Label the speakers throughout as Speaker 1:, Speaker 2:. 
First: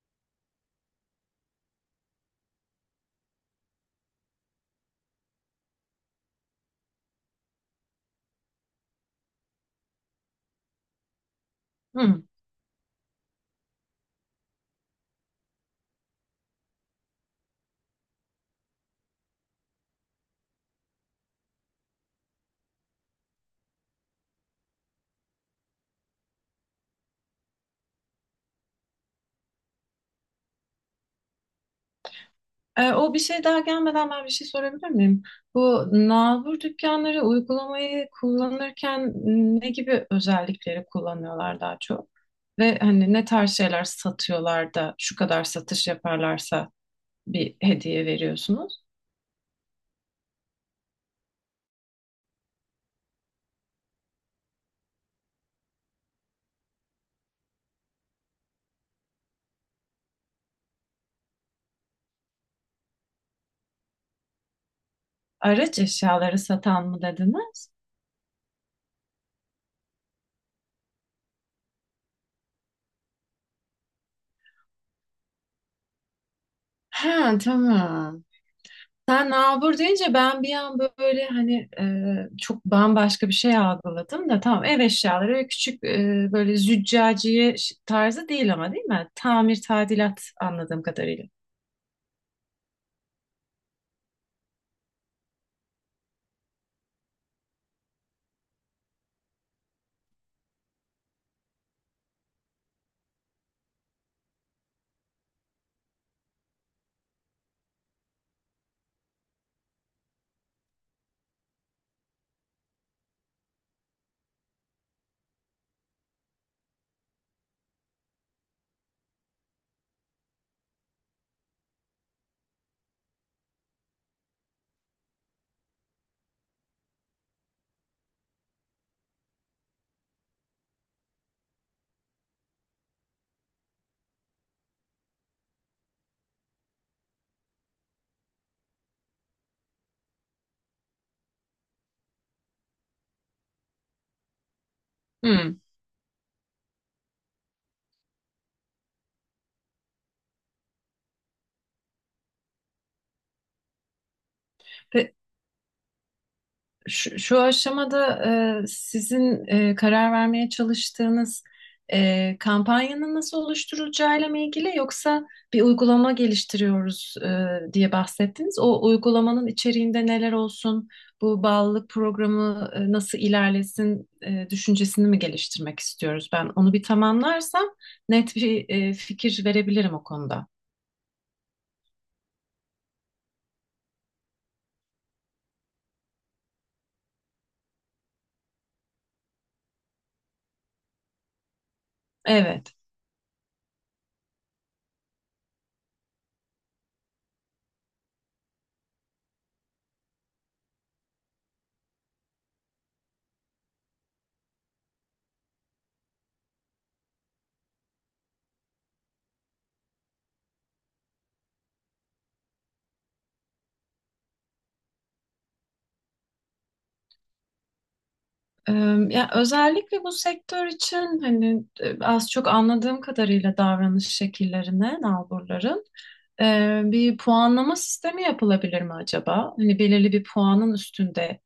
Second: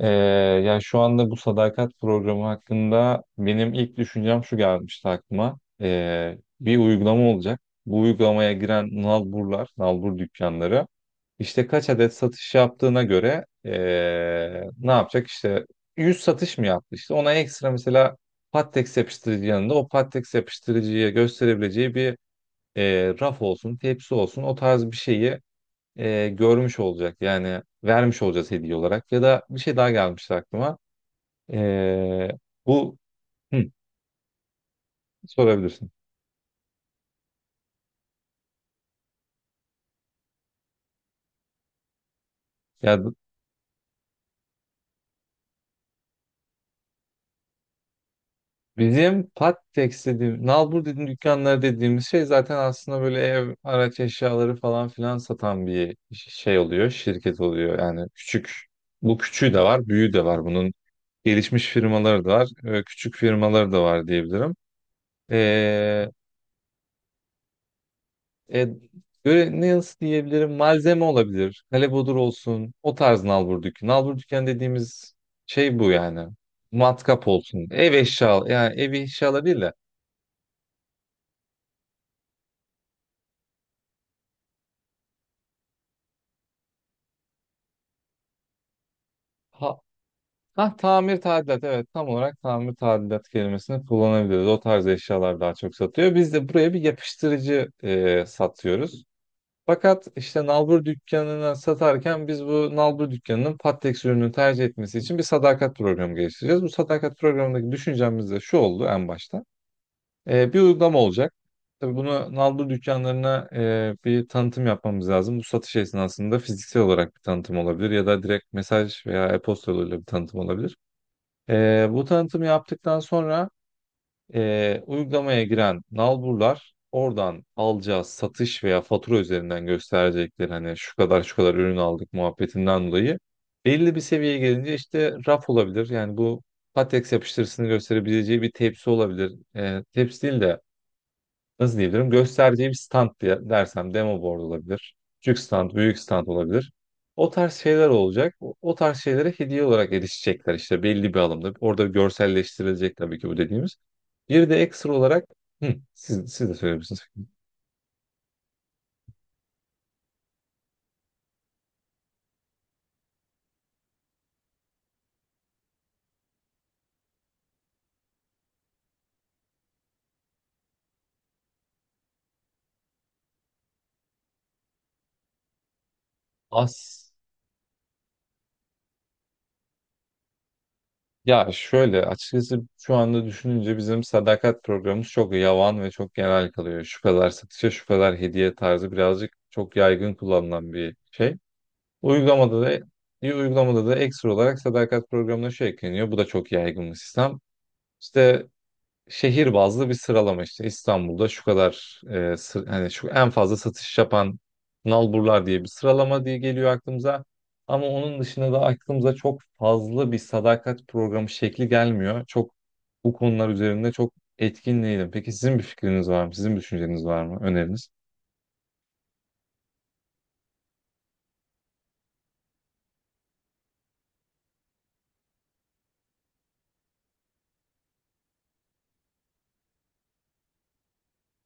Speaker 1: Ee, ya şu anda bu sadakat programı hakkında benim ilk düşüncem şu gelmişti aklıma. Bir uygulama olacak. Bu uygulamaya giren nalburlar, nalbur dükkanları işte kaç adet
Speaker 2: Hı.
Speaker 1: satış yaptığına göre ne yapacak? İşte 100 satış mı yaptı? İşte ona ekstra mesela Pattex yapıştırıcı yanında o Pattex yapıştırıcıya gösterebileceği bir raf olsun, tepsi olsun o tarz bir şeyi görmüş olacak, yani vermiş olacağız hediye olarak. Ya da bir şey daha gelmişti aklıma. E, bu
Speaker 2: O bir şey daha
Speaker 1: hı,
Speaker 2: gelmeden ben bir şey sorabilir miyim? Bu
Speaker 1: sorabilirsin.
Speaker 2: nalbur dükkanları uygulamayı kullanırken ne gibi özellikleri kullanıyorlar daha çok? Ve
Speaker 1: Ya
Speaker 2: hani
Speaker 1: bu-
Speaker 2: ne tarz şeyler satıyorlar da şu kadar satış yaparlarsa bir hediye veriyorsunuz?
Speaker 1: Bizim pat dediğim, nalbur dediğim dükkanlar dediğimiz şey zaten aslında böyle ev, araç eşyaları falan filan satan bir şey oluyor, şirket oluyor. Yani küçük, bu küçüğü de var, büyüğü de var. Bunun gelişmiş firmaları da var, küçük firmaları da var diyebilirim.
Speaker 2: Araç eşyaları satan mı dediniz?
Speaker 1: E, Böyle ne, nasıl diyebilirim? Malzeme olabilir. Kalebodur olsun. O tarz nalbur dükü dediğimiz şey bu yani.
Speaker 2: Ha,
Speaker 1: Matkap olsun. Ev
Speaker 2: tamam.
Speaker 1: eşya. Yani ev
Speaker 2: Sen
Speaker 1: eşyaları değil de.
Speaker 2: nabur deyince ben bir an böyle hani çok bambaşka bir şey algıladım da tamam, ev eşyaları ve küçük böyle züccaciye tarzı değil ama, değil mi? Tamir
Speaker 1: Ha,
Speaker 2: tadilat
Speaker 1: ha,
Speaker 2: anladığım
Speaker 1: tamir
Speaker 2: kadarıyla.
Speaker 1: tadilat. Evet, tam olarak tamir tadilat kelimesini kullanabiliriz. O tarz eşyalar daha çok satıyor. Biz de buraya bir yapıştırıcı satıyoruz. Fakat işte nalbur dükkanına satarken biz bu nalbur dükkanının Pattex ürünü tercih etmesi için bir sadakat programı geliştireceğiz. Bu sadakat programındaki düşüncemiz de şu oldu en başta. Bir uygulama olacak. Tabii bunu nalbur dükkanlarına bir tanıtım yapmamız lazım. Bu satış esnasında fiziksel olarak bir tanıtım olabilir ya da direkt mesaj veya e-posta yoluyla bir tanıtım olabilir. Bu tanıtımı yaptıktan sonra uygulamaya giren nalburlar oradan alacağı satış veya fatura üzerinden gösterecekleri hani şu kadar şu kadar ürün aldık muhabbetinden dolayı belli bir seviyeye gelince işte raf olabilir. Yani bu latex yapıştırısını gösterebileceği bir tepsi olabilir. Tepsi değil de nasıl diyebilirim, göstereceği bir stand, diye dersem demo board olabilir. Küçük
Speaker 2: Hmm.
Speaker 1: stand, büyük stand olabilir. O tarz şeyler olacak. O tarz şeylere hediye olarak erişecekler işte belli bir alımda. Orada görselleştirilecek tabii ki bu dediğimiz. Bir de ekstra
Speaker 2: Pe-
Speaker 1: olarak hı, siz de söyleyebilirsiniz.
Speaker 2: şu aşamada sizin karar vermeye çalıştığınız kampanyanın nasıl oluşturulacağıyla mı ilgili, yoksa bir uygulama geliştiriyoruz diye bahsettiniz. O uygulamanın içeriğinde neler olsun, bu bağlılık programı nasıl ilerlesin düşüncesini mi geliştirmek istiyoruz? Ben onu bir
Speaker 1: As
Speaker 2: tamamlarsam net bir fikir verebilirim o konuda.
Speaker 1: Ya şöyle, açıkçası şu anda düşününce bizim sadakat programımız çok yavan ve çok genel kalıyor. Şu kadar satışa, şu kadar hediye tarzı birazcık çok yaygın kullanılan bir şey. Uygulamada
Speaker 2: Evet.
Speaker 1: da Bir uygulamada da ekstra olarak sadakat programına şu ekleniyor. Bu da çok yaygın bir sistem. İşte şehir bazlı bir sıralama, işte İstanbul'da şu kadar hani şu en fazla satış yapan nalburlar diye bir sıralama diye geliyor aklımıza. Ama onun dışında da aklımıza çok fazla bir sadakat programı şekli gelmiyor. Çok bu konular üzerinde çok etkin değilim. Peki sizin bir fikriniz var mı? Sizin bir düşünceniz var mı? Öneriniz?
Speaker 2: Ee, Ya özellikle bu sektör için hani az çok anladığım kadarıyla davranış şekillerine, nalburların bir puanlama sistemi yapılabilir mi acaba? Hani belirli bir puanın üstünde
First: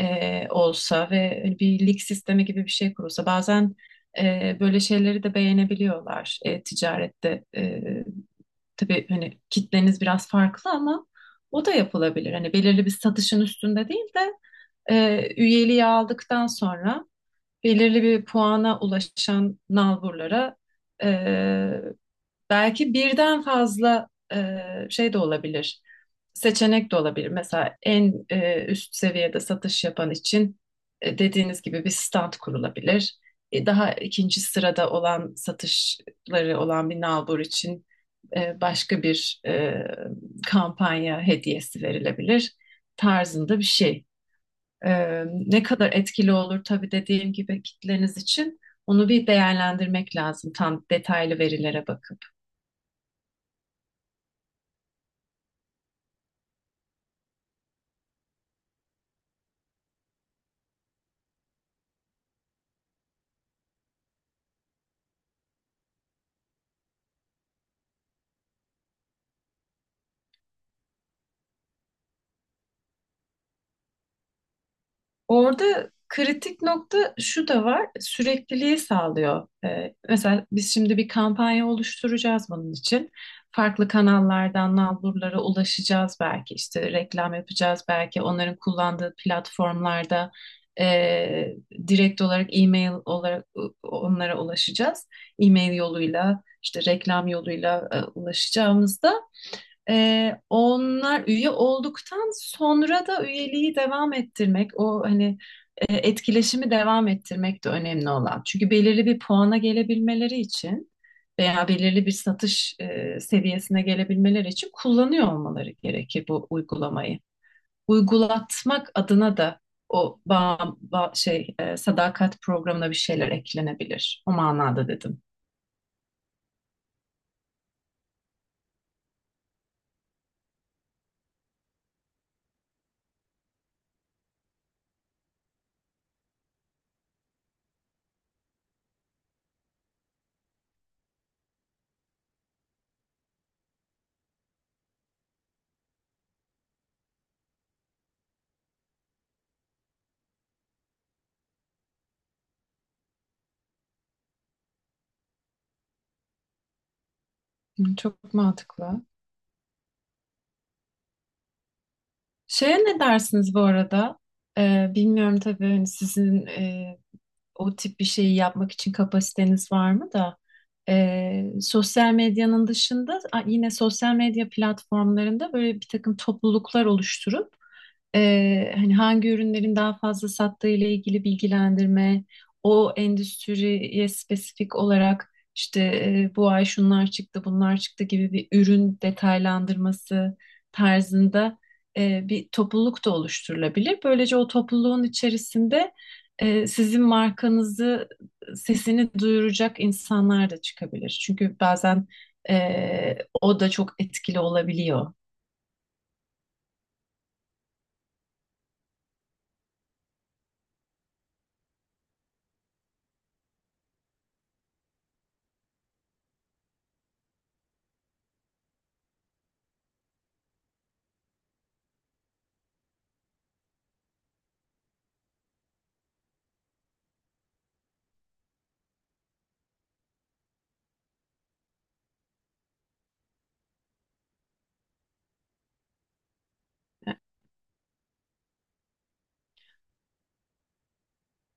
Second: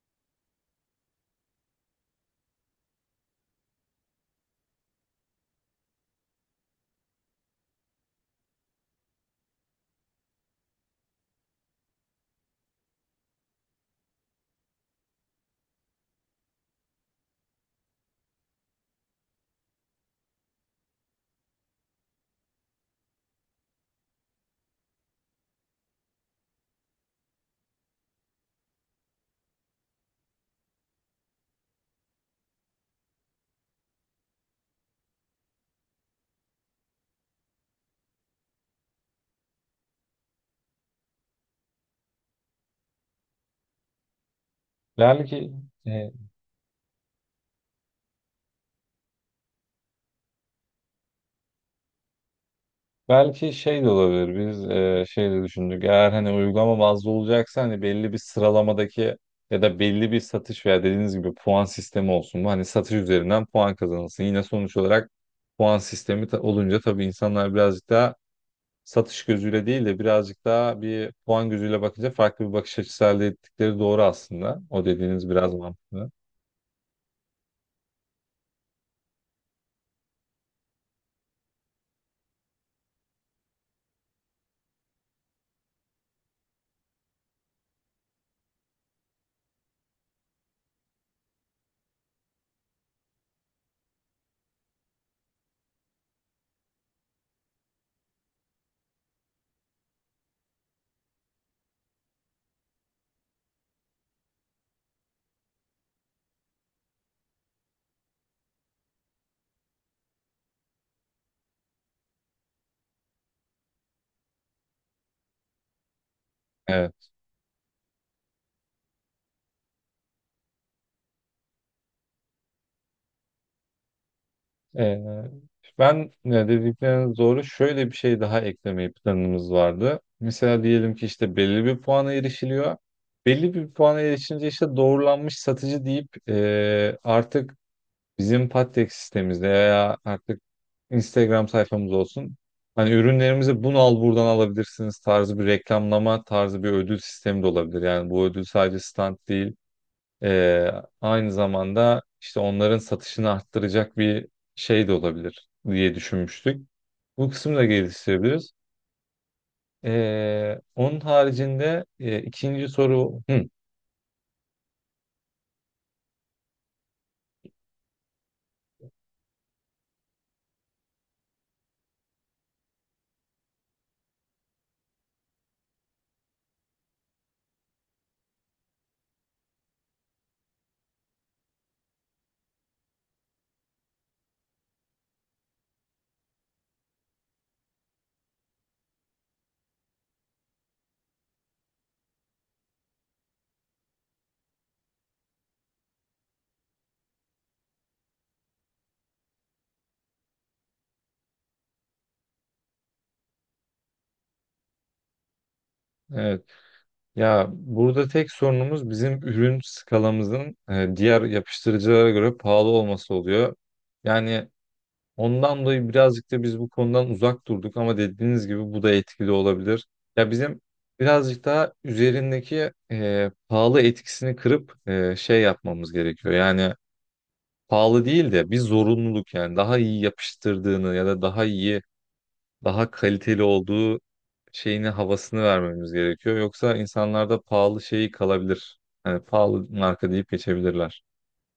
Speaker 2: olsa ve hani bir lig sistemi gibi bir şey kurulsa. Bazen böyle şeyleri de beğenebiliyorlar ticarette. Tabii hani kitleniz biraz farklı ama o da yapılabilir. Hani belirli bir satışın üstünde değil de üyeliği aldıktan sonra belirli bir puana ulaşan nalburlara e, belki birden fazla e, şey de olabilir, seçenek de olabilir. Mesela en üst seviyede satış yapan için dediğiniz gibi bir stand kurulabilir. Daha ikinci sırada olan, satışları olan bir nalbur için başka bir kampanya hediyesi verilebilir tarzında bir şey.
Speaker 1: Yani ki
Speaker 2: Ne kadar etkili olur tabii, dediğim gibi kitleniz için onu bir değerlendirmek lazım tam detaylı verilere bakıp.
Speaker 1: Belki şey de olabilir. Biz şey de düşündük. Eğer hani uygulama bazlı olacaksa hani belli bir sıralamadaki ya da belli bir satış veya dediğiniz gibi puan sistemi olsun. Bu, hani satış üzerinden puan kazanılsın. Yine sonuç olarak olunca tabii insanlar birazcık daha satış gözüyle değil de birazcık daha bir puan gözüyle bakınca farklı bir bakış açısı elde ettikleri doğru aslında. O dediğiniz biraz
Speaker 2: Orada
Speaker 1: mantıklı.
Speaker 2: kritik nokta şu da var, sürekliliği sağlıyor. Mesela biz şimdi bir kampanya oluşturacağız bunun için. Farklı kanallardan nalburlara ulaşacağız, belki işte reklam yapacağız, belki onların kullandığı platformlarda e, direkt olarak e-mail olarak onlara ulaşacağız. E-mail yoluyla, işte reklam yoluyla ulaşacağımızda onlar üye olduktan sonra da üyeliği devam ettirmek, o hani etkileşimi devam ettirmek de önemli olan. Çünkü belirli bir puana gelebilmeleri için veya belirli bir satış seviyesine gelebilmeleri için kullanıyor olmaları gerekir bu
Speaker 1: Evet.
Speaker 2: uygulamayı. Uygulatmak adına da o şey sadakat programına bir şeyler eklenebilir. O manada
Speaker 1: Ee,
Speaker 2: dedim.
Speaker 1: ben dedikleriniz doğru. Şöyle bir şey daha eklemeyi planımız vardı. Mesela diyelim ki işte belli bir puana erişiliyor. Belli bir puana erişince işte doğrulanmış satıcı deyip artık bizim Patek sistemimizde veya artık Instagram sayfamız olsun. Hani ürünlerimizi, bunu al buradan alabilirsiniz tarzı bir reklamlama tarzı bir ödül sistemi de olabilir. Yani bu ödül sadece stand değil. Ee, Aynı zamanda işte onların satışını arttıracak bir şey de olabilir diye düşünmüştük. Bu kısmı da
Speaker 2: Hı, çok
Speaker 1: geliştirebiliriz.
Speaker 2: mantıklı.
Speaker 1: Onun haricinde ikinci
Speaker 2: Şeye ne
Speaker 1: soru, hı,
Speaker 2: dersiniz bu arada? Bilmiyorum tabii, hani sizin o tip bir şeyi yapmak için kapasiteniz var mı da sosyal medyanın dışında, yine sosyal medya platformlarında böyle bir takım topluluklar oluşturup hani hangi ürünlerin daha fazla sattığı ile ilgili bilgilendirme, o endüstriye spesifik olarak işte bu ay şunlar çıktı, bunlar çıktı gibi bir ürün detaylandırması tarzında bir topluluk da oluşturulabilir. Böylece o topluluğun içerisinde sizin markanızı, sesini duyuracak insanlar da çıkabilir. Çünkü bazen o da çok etkili olabiliyor.
Speaker 1: evet. Ya burada tek sorunumuz bizim ürün skalamızın diğer yapıştırıcılara göre pahalı olması oluyor. Yani ondan dolayı birazcık da biz bu konudan uzak durduk, ama dediğiniz gibi bu da etkili olabilir. Ya bizim birazcık daha üzerindeki pahalı etkisini kırıp şey yapmamız gerekiyor. Yani pahalı değil de bir zorunluluk, yani daha iyi yapıştırdığını ya da daha iyi, daha kaliteli olduğu şeyini, havasını vermemiz gerekiyor. Yoksa
Speaker 2: E,
Speaker 1: insanlarda pahalı şeyi kalabilir. Yani pahalı marka deyip geçebilirler.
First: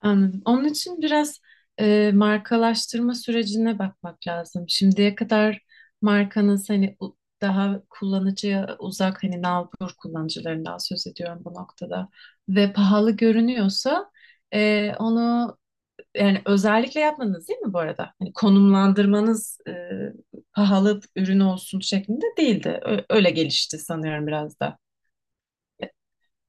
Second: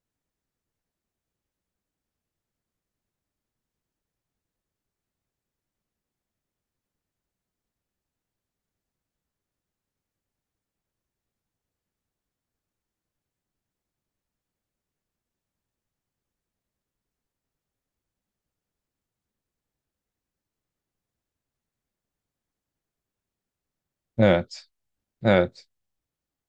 Speaker 2: Anladım. Onun için biraz markalaştırma sürecine bakmak lazım. Şimdiye kadar markanız, hani daha kullanıcıya uzak, hani nalbur kullanıcılarından söz ediyorum bu noktada, ve pahalı görünüyorsa onu yani, özellikle yapmanız değil mi bu arada? Hani konumlandırmanız pahalı ürün olsun şeklinde değildi. Öyle gelişti sanıyorum biraz
Speaker 1: Evet.
Speaker 2: da.
Speaker 1: Evet.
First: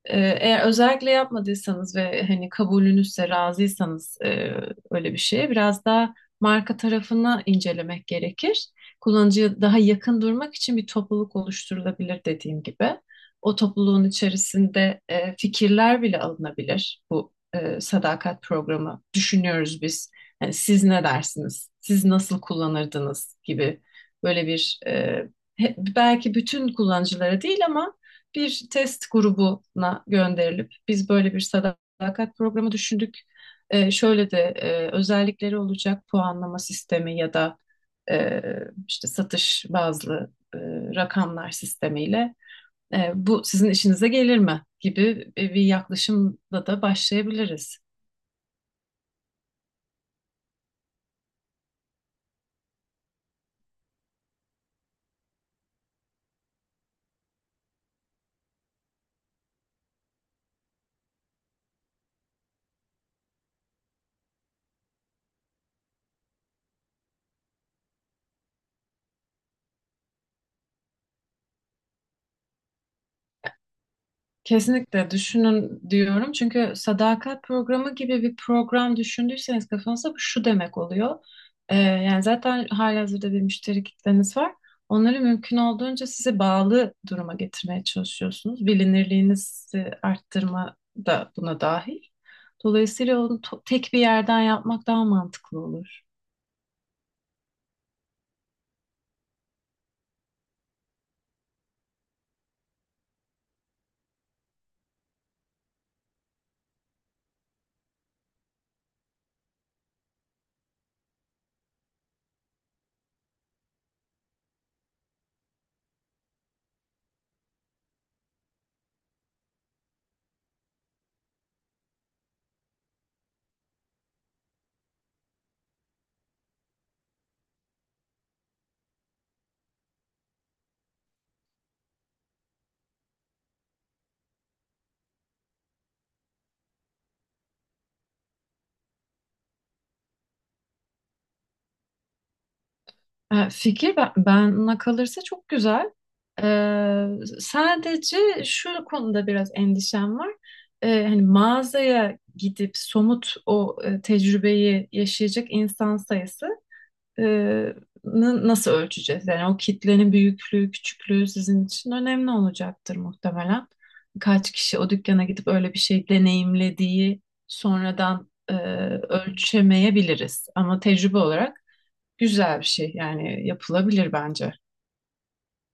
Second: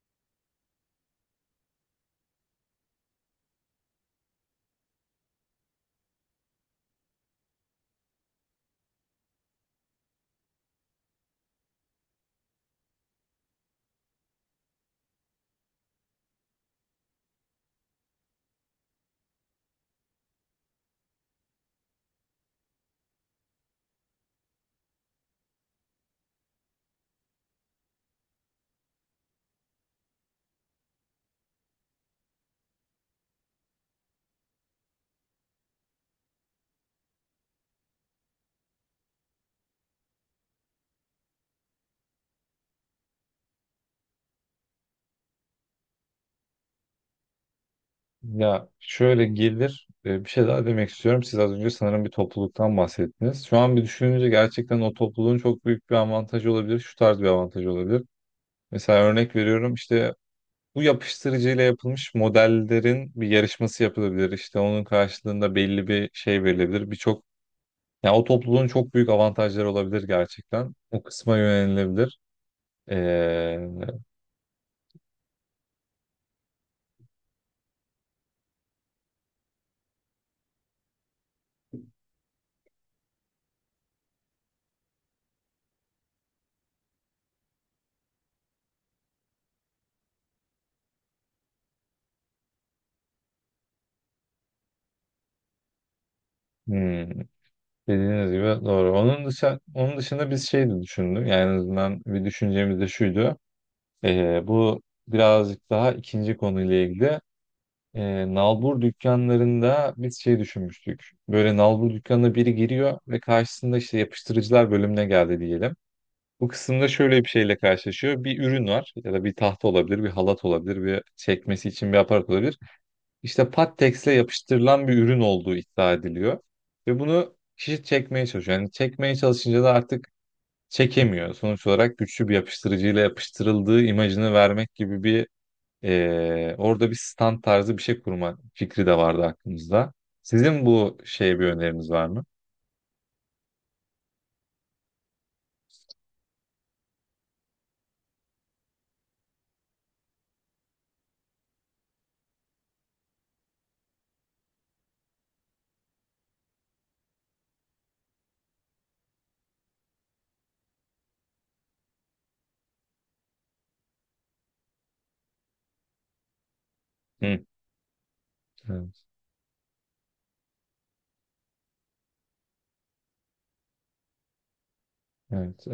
Speaker 2: Eğer özellikle yapmadıysanız ve hani kabulünüzse, razıysanız öyle bir şeye biraz daha marka tarafını incelemek gerekir. Kullanıcıya daha yakın durmak için bir topluluk oluşturulabilir, dediğim gibi. O topluluğun içerisinde fikirler bile alınabilir. Bu sadakat programı düşünüyoruz biz. Yani siz ne dersiniz? Siz nasıl kullanırdınız gibi böyle bir belki bütün kullanıcılara değil ama bir test grubuna gönderilip, biz böyle bir sadakat programı düşündük. Şöyle de özellikleri olacak, puanlama sistemi ya da e, işte satış bazlı rakamlar sistemiyle bu sizin işinize gelir mi gibi bir yaklaşımla da başlayabiliriz.
Speaker 1: Ya şöyle gelir, bir şey daha demek istiyorum. Siz az önce sanırım bir topluluktan bahsettiniz. Şu an bir düşününce gerçekten o topluluğun çok büyük bir avantajı olabilir. Şu tarz bir avantajı olabilir. Mesela örnek veriyorum, işte bu yapıştırıcıyla yapılmış modellerin bir yarışması yapılabilir. İşte onun karşılığında belli bir şey verilebilir. Birçok, yani o topluluğun çok büyük avantajları olabilir gerçekten. O kısma yönelilebilir.
Speaker 2: Kesinlikle düşünün diyorum. Çünkü sadakat programı gibi bir program düşündüyseniz kafanızda, bu şu demek oluyor. Yani zaten halihazırda bir müşteri kitleniz var. Onları mümkün olduğunca size bağlı duruma getirmeye çalışıyorsunuz. Bilinirliğinizi arttırma da buna dahil. Dolayısıyla onu tek bir yerden yapmak daha mantıklı olur.
Speaker 1: Hmm, dediğiniz gibi doğru. Onun dışında, onun dışında biz şey de düşündük. Yani en azından bir düşüncemiz de şuydu. Bu Birazcık daha ikinci konuyla ilgili. Nalbur dükkanlarında biz şey düşünmüştük. Böyle nalbur dükkanına biri giriyor ve karşısında işte yapıştırıcılar bölümüne geldi diyelim. Bu kısımda şöyle bir şeyle karşılaşıyor. Bir ürün var, ya da bir tahta olabilir, bir halat olabilir, bir çekmesi için bir aparat olabilir. İşte pattex'le yapıştırılan bir ürün olduğu iddia ediliyor. Ve bunu kişi çekmeye çalışıyor. Yani çekmeye çalışınca da artık çekemiyor. Sonuç olarak güçlü bir yapıştırıcıyla yapıştırıldığı imajını vermek gibi bir orada bir stand tarzı bir şey kurma fikri de vardı aklımızda. Sizin bu şeye bir öneriniz var mı?
Speaker 2: Fikir, bana kalırsa çok güzel. E, Sadece şu konuda biraz endişem var. Hani mağazaya gidip somut o tecrübeyi yaşayacak insan sayısı e, nasıl ölçeceğiz? Yani o kitlenin büyüklüğü, küçüklüğü sizin için önemli olacaktır muhtemelen. Kaç kişi o dükkana gidip öyle bir şey deneyimlediği
Speaker 1: Hı.
Speaker 2: sonradan
Speaker 1: Evet.
Speaker 2: ölçemeyebiliriz. Ama tecrübe olarak güzel bir şey, yani yapılabilir bence.
Speaker 1: Evet.